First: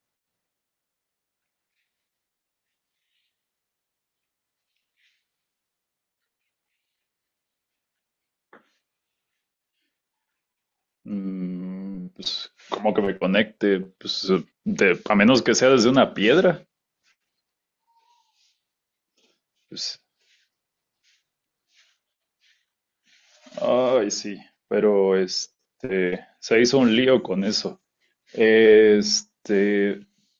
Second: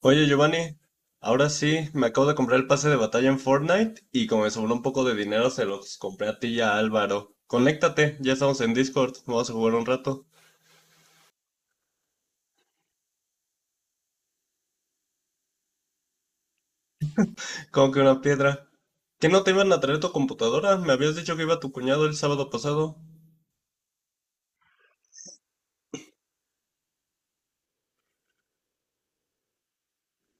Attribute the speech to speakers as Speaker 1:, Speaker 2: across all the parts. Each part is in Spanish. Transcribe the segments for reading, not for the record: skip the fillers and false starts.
Speaker 1: Oye Giovanni, ahora sí, me acabo de comprar el pase de batalla en Fortnite y como me sobró un poco de dinero se los compré a ti y a Álvaro. Conéctate, ya estamos en Discord, vamos a jugar un rato.
Speaker 2: Pues, ¿cómo que me conecte? Pues, a menos que sea desde una piedra.
Speaker 1: ¿Como que una piedra? ¿Que no te iban a traer
Speaker 2: Pues,
Speaker 1: tu computadora? Me habías dicho que iba tu cuñado el sábado pasado.
Speaker 2: ay, sí, pero se hizo un lío con eso. Este,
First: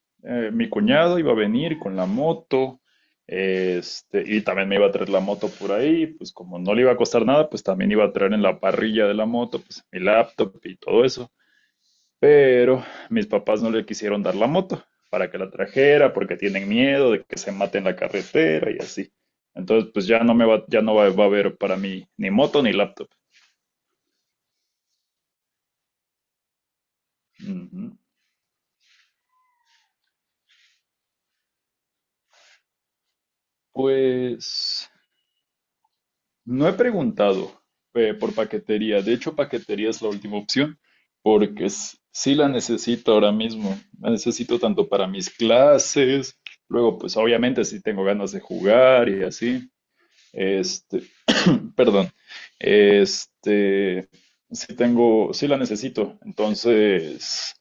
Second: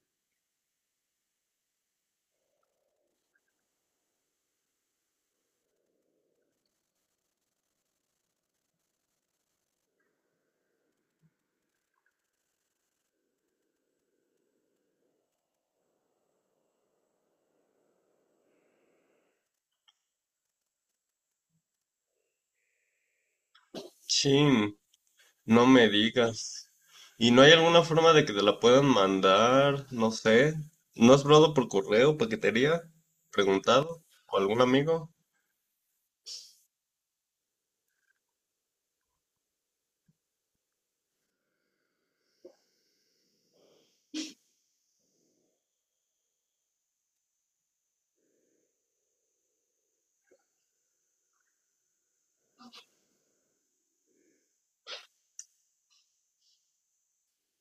Speaker 2: mi cuñado iba a venir con la moto, y también me iba a traer la moto por ahí, pues como no le iba a costar nada, pues también iba a traer en la parrilla de la moto, pues mi laptop y todo eso. Pero mis papás no le quisieron dar la moto para que la trajera porque tienen miedo de que se mate en la carretera y así. Entonces, pues ya no me va, ya no va, va a haber para mí ni moto ni laptop.
Speaker 1: Chin, no me digas. ¿Y no hay alguna
Speaker 2: Ujú.
Speaker 1: forma de que te la puedan mandar? No sé. ¿No has probado por correo, paquetería? ¿Preguntado? ¿O
Speaker 2: Pues
Speaker 1: algún amigo?
Speaker 2: no he preguntado por paquetería. De hecho, paquetería es la última opción porque sí la necesito ahora mismo. La necesito tanto para mis clases, luego pues obviamente sí tengo ganas de jugar y así. Este, Perdón. Este, sí la necesito. Entonces,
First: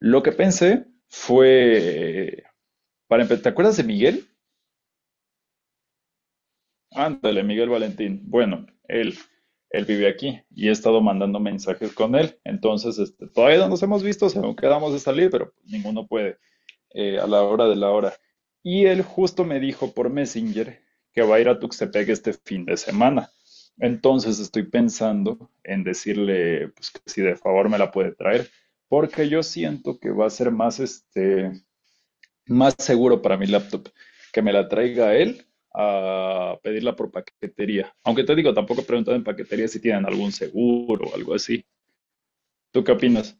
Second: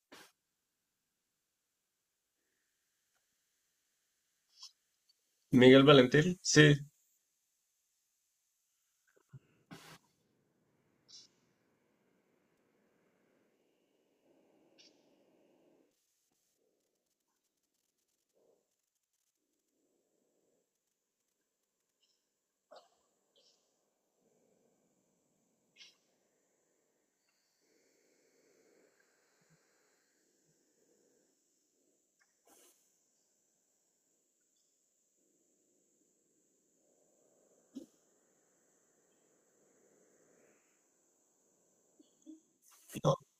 Speaker 2: lo que pensé fue, ¿te acuerdas de Miguel?
Speaker 1: ¿Miguel Valentín? Sí.
Speaker 2: Ándale, Miguel Valentín. Bueno, él vive aquí y he estado mandando mensajes con él. Entonces, todavía no nos hemos visto, según quedamos de salir, pero ninguno puede a la hora de la hora. Y él justo me dijo por Messenger que va a ir a Tuxtepec este fin de semana. Entonces estoy pensando en decirle pues, que si de favor me la puede traer, porque yo siento que va a ser más, más seguro para mi laptop que me la traiga él a pedirla por paquetería. Aunque te digo, tampoco he preguntado en paquetería si tienen algún seguro o algo así. ¿Tú qué opinas?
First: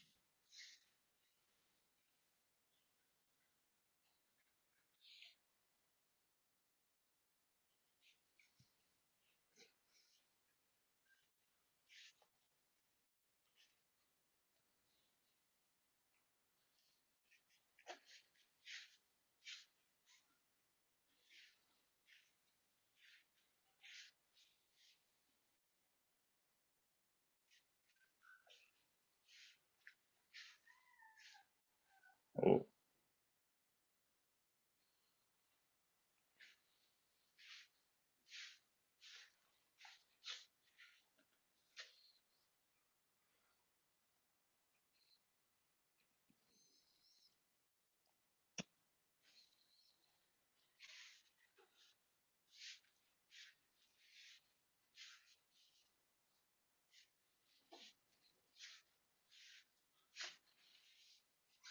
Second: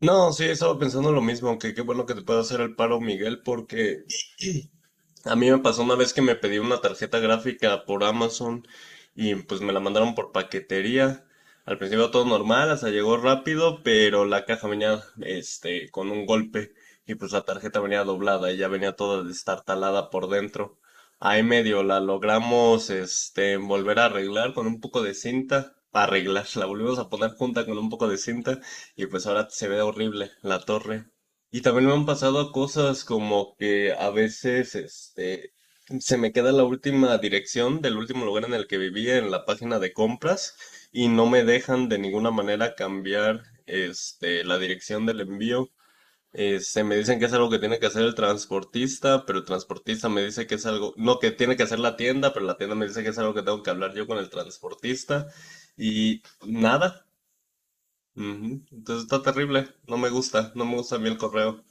Speaker 1: No, sí, estaba pensando lo mismo, que qué bueno que te pueda hacer el paro, Miguel, porque a mí me pasó una vez que me pedí una tarjeta gráfica por Amazon y pues me la mandaron por paquetería. Al principio todo normal, hasta llegó rápido, pero la caja venía este con un golpe y pues la tarjeta venía doblada y ya venía toda destartalada por dentro. Ahí medio la logramos este volver a arreglar con un poco de cinta, arreglar, la volvimos a poner junta con un poco de cinta y pues ahora se ve horrible la torre. Y también me han pasado cosas como que a veces, este, se me queda la última dirección del último lugar en el que vivía en la página de compras y no me dejan de ninguna manera cambiar, este, la dirección del envío. Se me dicen que es algo que tiene que hacer el transportista, pero el transportista me dice que es algo, no, que tiene que hacer la tienda, pero la tienda me dice que es algo que tengo que hablar yo con el transportista y nada. Ujú. Entonces está terrible, no me gusta, no me gusta a mí el correo.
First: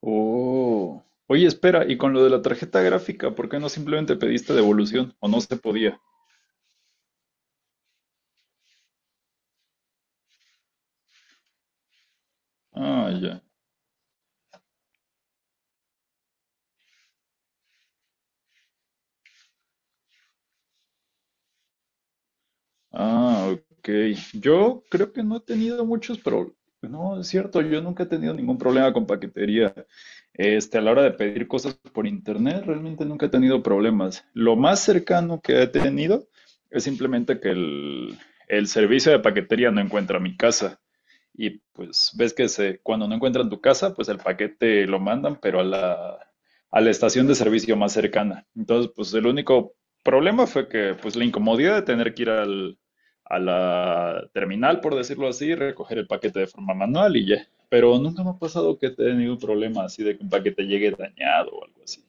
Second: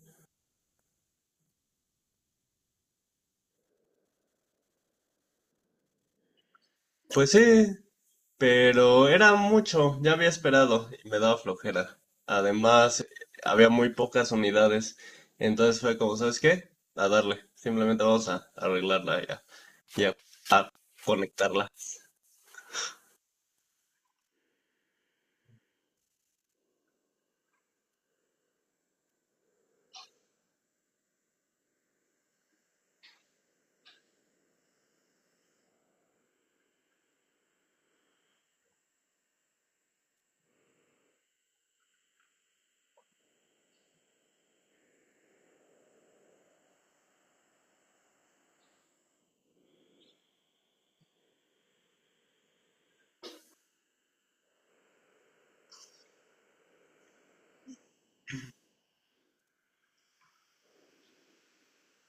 Speaker 2: Oh. Oye, espera, y con lo de la tarjeta gráfica, ¿por qué no simplemente pediste devolución? ¿O no se podía?
Speaker 1: Pues sí, pero era mucho, ya había esperado y me daba flojera. Además,
Speaker 2: Ah, ya.
Speaker 1: había muy pocas unidades, entonces fue como, ¿sabes qué? A darle, simplemente vamos a arreglarla y a conectarla.
Speaker 2: Ah, ok. Yo creo que no he tenido muchos problemas. No, es cierto, yo nunca he tenido ningún problema con paquetería. A la hora de pedir cosas por internet, realmente nunca he tenido problemas. Lo más cercano que he tenido es simplemente que el servicio de paquetería no encuentra mi casa. Y pues ves que se, cuando no encuentran tu casa, pues el paquete lo mandan, pero a la estación de servicio más cercana. Entonces, pues el único problema fue que pues la incomodidad de tener que ir a la terminal, por decirlo así, recoger el paquete de forma manual y ya. Pero nunca me ha pasado que he tenido un problema así de que un paquete llegue dañado o algo así.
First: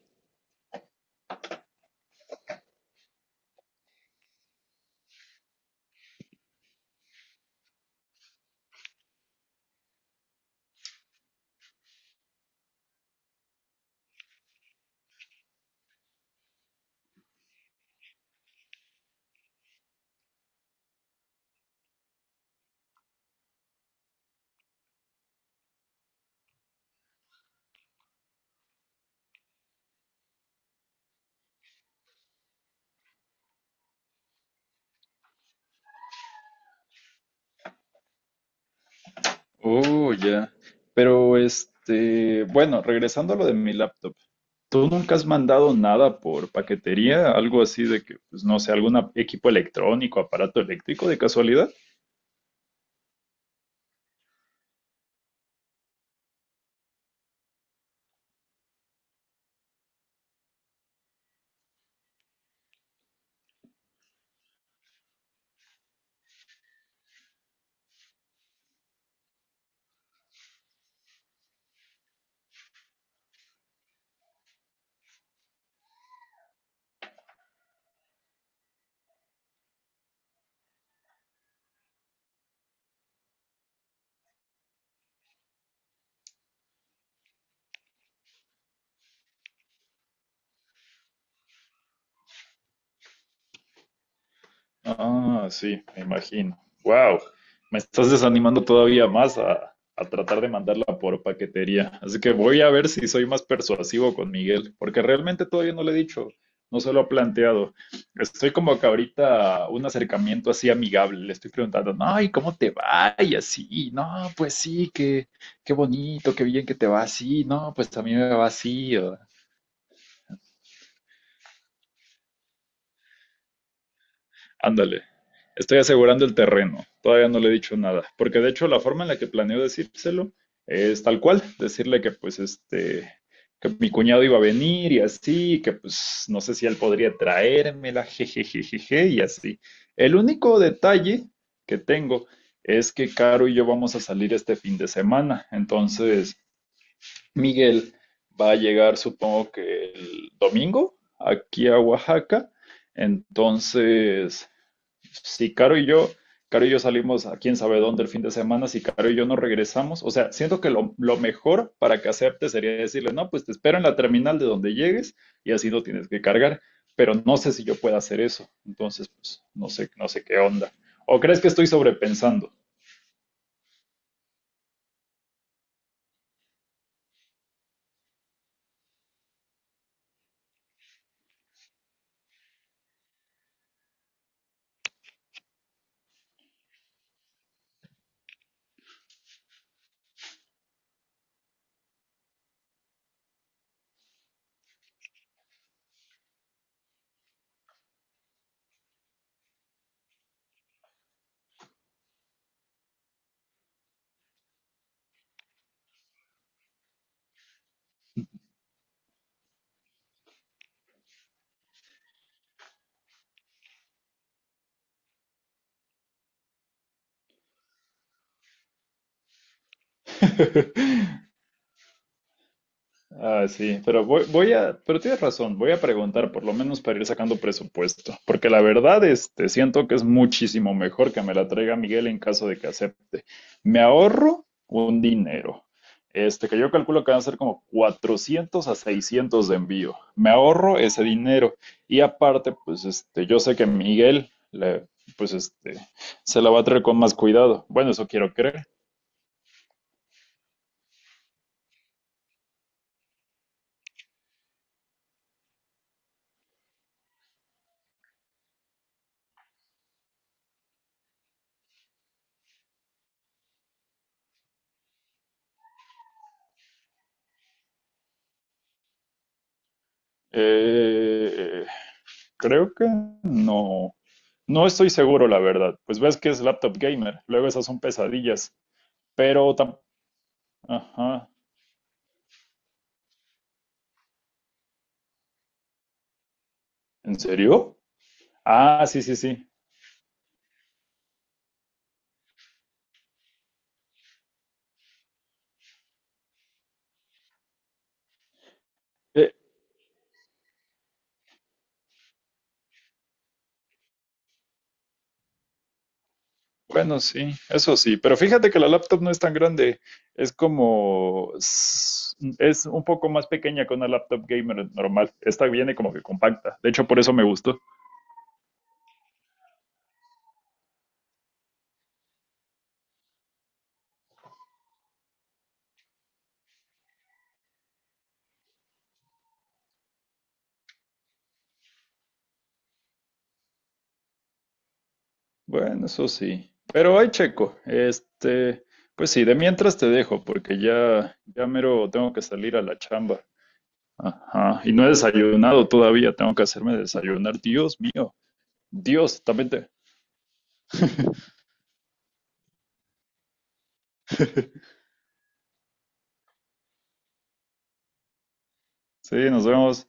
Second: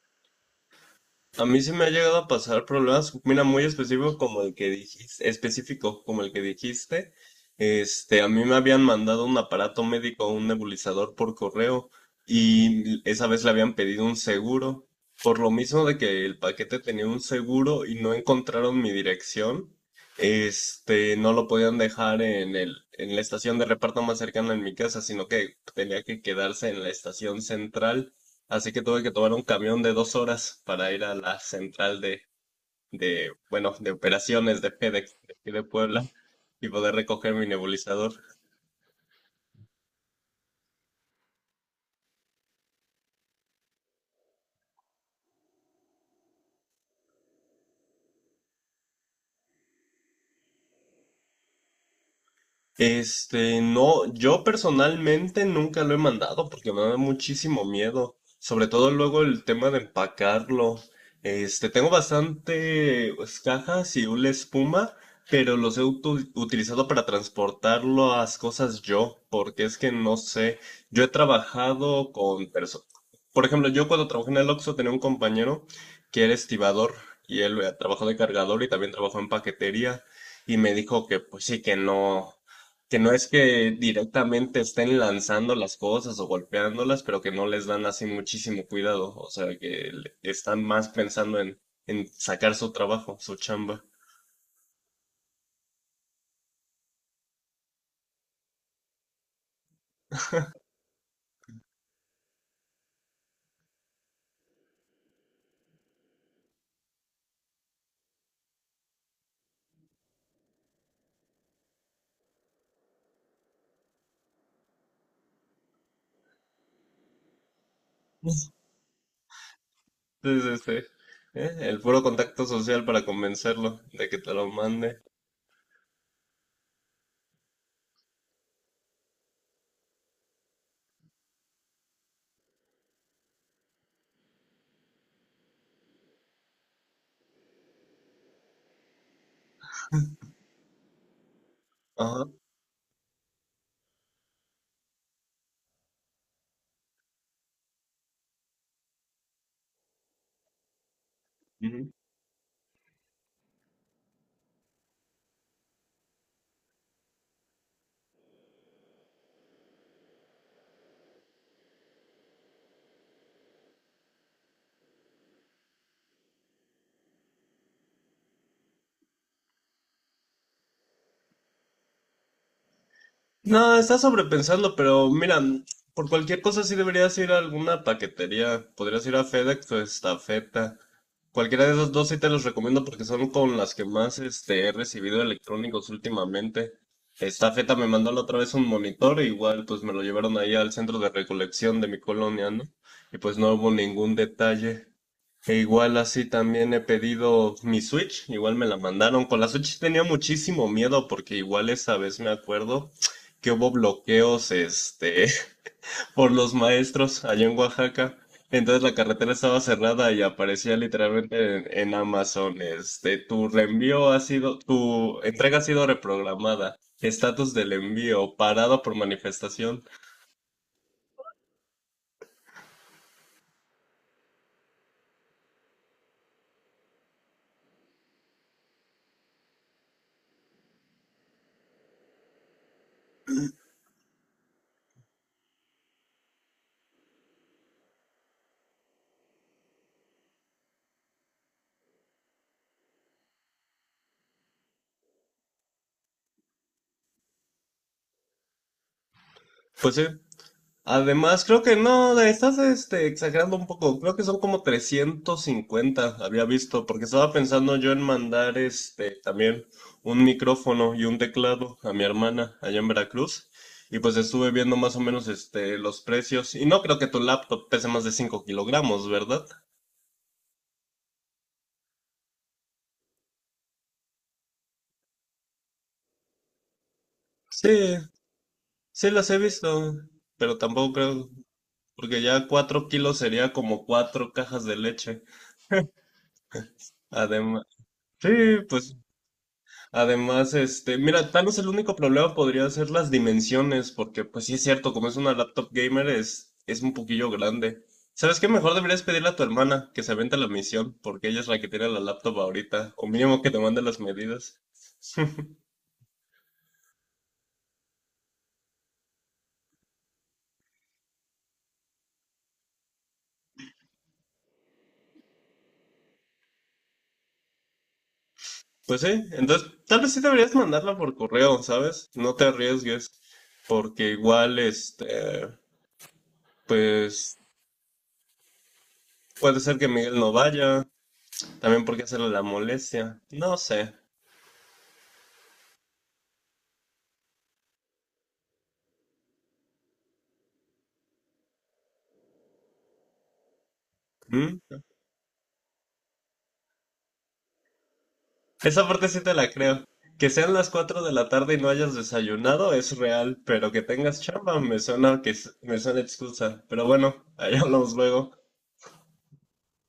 Speaker 1: A mí se me ha llegado a pasar problemas, mira, muy específico como el que dijiste, específico como el que dijiste. Este, a mí me habían mandado un aparato médico, un nebulizador por correo y esa vez le habían pedido un seguro. Por lo mismo de que el paquete tenía un seguro y no encontraron mi dirección, este, no lo podían dejar en el, en la estación de reparto más cercana en mi casa, sino que tenía que quedarse en la estación central. Así que tuve que tomar un camión de 2 horas para ir a la central de, bueno, de operaciones de FedEx de aquí de Puebla y poder recoger mi nebulizador.
Speaker 2: Oh, ya. Pero bueno, regresando a lo de mi laptop, ¿tú nunca has mandado nada por paquetería? ¿Algo así de que, pues no sé, algún equipo electrónico, aparato eléctrico de casualidad?
Speaker 1: Este, no, yo personalmente nunca lo he mandado porque me da muchísimo miedo, sobre todo luego el tema de empacarlo. Este, tengo bastante pues, cajas y una espuma, pero los he utilizado para transportarlo a las cosas yo, porque es que no sé, yo he trabajado con personas. Por ejemplo, yo cuando trabajé en el Oxxo tenía un compañero que era estibador y él trabajó de cargador y también trabajó en paquetería y me dijo que pues sí que no. Que no es que directamente estén lanzando las cosas o golpeándolas, pero que no les dan así muchísimo cuidado. O sea, que están más pensando en sacar su trabajo, su chamba.
Speaker 2: Ah, sí, me imagino. Wow, me estás desanimando todavía más a tratar de mandarla por paquetería. Así que voy a ver si soy más persuasivo con Miguel, porque realmente todavía no le he dicho, no se lo ha planteado. Estoy como que ahorita un acercamiento así amigable, le estoy preguntando, no, ¿y cómo te va? Y así, no, pues sí, qué bonito, qué bien que te va así, no, pues a mí me va así.
Speaker 1: Sí, sí, sí. ¿Eh? El puro contacto social para convencerlo de que te lo mande.
Speaker 2: Ándale. Estoy asegurando el terreno. Todavía no le he dicho nada. Porque de hecho la forma en la que planeo decírselo es tal cual. Decirle que pues que mi cuñado iba a venir y así, que pues no sé si él podría traérmela, jejejejeje, y así. El único detalle que
Speaker 1: Ajá.
Speaker 2: tengo es que Caro y yo vamos a salir este fin de semana. Entonces, Miguel va a llegar, supongo que el domingo, aquí a Oaxaca. Entonces, si Caro y yo, Caro y yo salimos a quién sabe dónde el fin de semana, si Caro y yo no regresamos, o sea, siento que lo mejor para que acepte sería decirle, no, pues te espero en la terminal de donde llegues y así no tienes que cargar, pero no sé si yo pueda hacer eso, entonces, pues, no sé qué onda. ¿O crees que estoy sobrepensando?
Speaker 1: No, estás sobrepensando, pero mira, por cualquier cosa sí deberías ir a alguna paquetería. Podrías ir a FedEx o Estafeta. Cualquiera de esas dos sí te los recomiendo porque son con las que más este, he recibido electrónicos últimamente. Estafeta me mandó la otra vez un monitor, e igual pues me lo llevaron ahí al centro de recolección de mi colonia, ¿no? Y pues no hubo ningún detalle. E igual así también he pedido mi Switch, igual me la mandaron. Con la Switch tenía muchísimo miedo porque igual esa vez me acuerdo que hubo bloqueos este, por los maestros allá en Oaxaca. Entonces la carretera estaba cerrada y aparecía literalmente en Amazon, este, tu reenvío ha sido, tu entrega ha sido reprogramada, estatus del envío, parado por manifestación.
Speaker 2: Ah, sí, pero pero tienes razón, voy a preguntar por lo menos para ir sacando presupuesto, porque la verdad, siento que es muchísimo mejor que me la traiga Miguel en caso de que acepte. Me ahorro un dinero, que yo calculo que van a ser como 400 a 600 de envío. Me ahorro ese dinero y aparte, pues, yo sé que pues, se la va a traer con más cuidado. Bueno, eso quiero creer.
Speaker 1: Pues sí. Además, creo que no, la estás este, exagerando un poco. Creo que son como 350 había visto, porque estaba pensando yo en mandar este también un micrófono y un teclado a mi hermana allá en Veracruz. Y pues estuve viendo más o menos este los precios. Y no creo que tu laptop pese más de 5 kilogramos, ¿verdad?
Speaker 2: Eh, Creo que no. No estoy seguro, la verdad. Pues ves que es laptop gamer. Luego esas son
Speaker 1: Sí,
Speaker 2: pesadillas.
Speaker 1: sí las he
Speaker 2: Pero tam-
Speaker 1: visto, pero tampoco creo,
Speaker 2: Ajá.
Speaker 1: porque ya 4 kilos sería como 4 cajas de leche.
Speaker 2: ¿En
Speaker 1: Además,
Speaker 2: serio?
Speaker 1: sí,
Speaker 2: Ah,
Speaker 1: pues.
Speaker 2: sí, sí, sí.
Speaker 1: Además, este, mira, tal vez el único problema podría ser las dimensiones, porque pues sí es cierto, como es una laptop gamer es un poquillo grande. ¿Sabes qué? Mejor deberías pedirle
Speaker 2: Eh,
Speaker 1: a tu hermana que se avente la misión, porque ella es la que tiene la laptop ahorita, o mínimo que te mande las medidas.
Speaker 2: bueno, sí, eso sí. Pero fíjate que la laptop no es tan grande. Es como... Es un poco más pequeña que una laptop gamer normal. Esta viene como que compacta. De hecho, por eso me gustó.
Speaker 1: Pues sí, entonces tal vez sí deberías mandarla por correo, ¿sabes? No te arriesgues, porque igual, este, pues puede ser que Miguel no vaya, también porque hacerle la molestia, no sé.
Speaker 2: Bueno, eso sí. Pero hay checo. Pues sí, de mientras te dejo, porque ya mero tengo que salir a la chamba. Ajá. Y
Speaker 1: ¿Mm?
Speaker 2: no he desayunado todavía, tengo que hacerme desayunar. Dios mío.
Speaker 1: Esa parte sí
Speaker 2: Dios,
Speaker 1: te la
Speaker 2: también te-
Speaker 1: creo. Que sean las 4 de la tarde y no hayas desayunado es real, pero que tengas chamba me suena excusa. Pero bueno, ahí hablamos luego.
Speaker 2: Sí, nos vemos.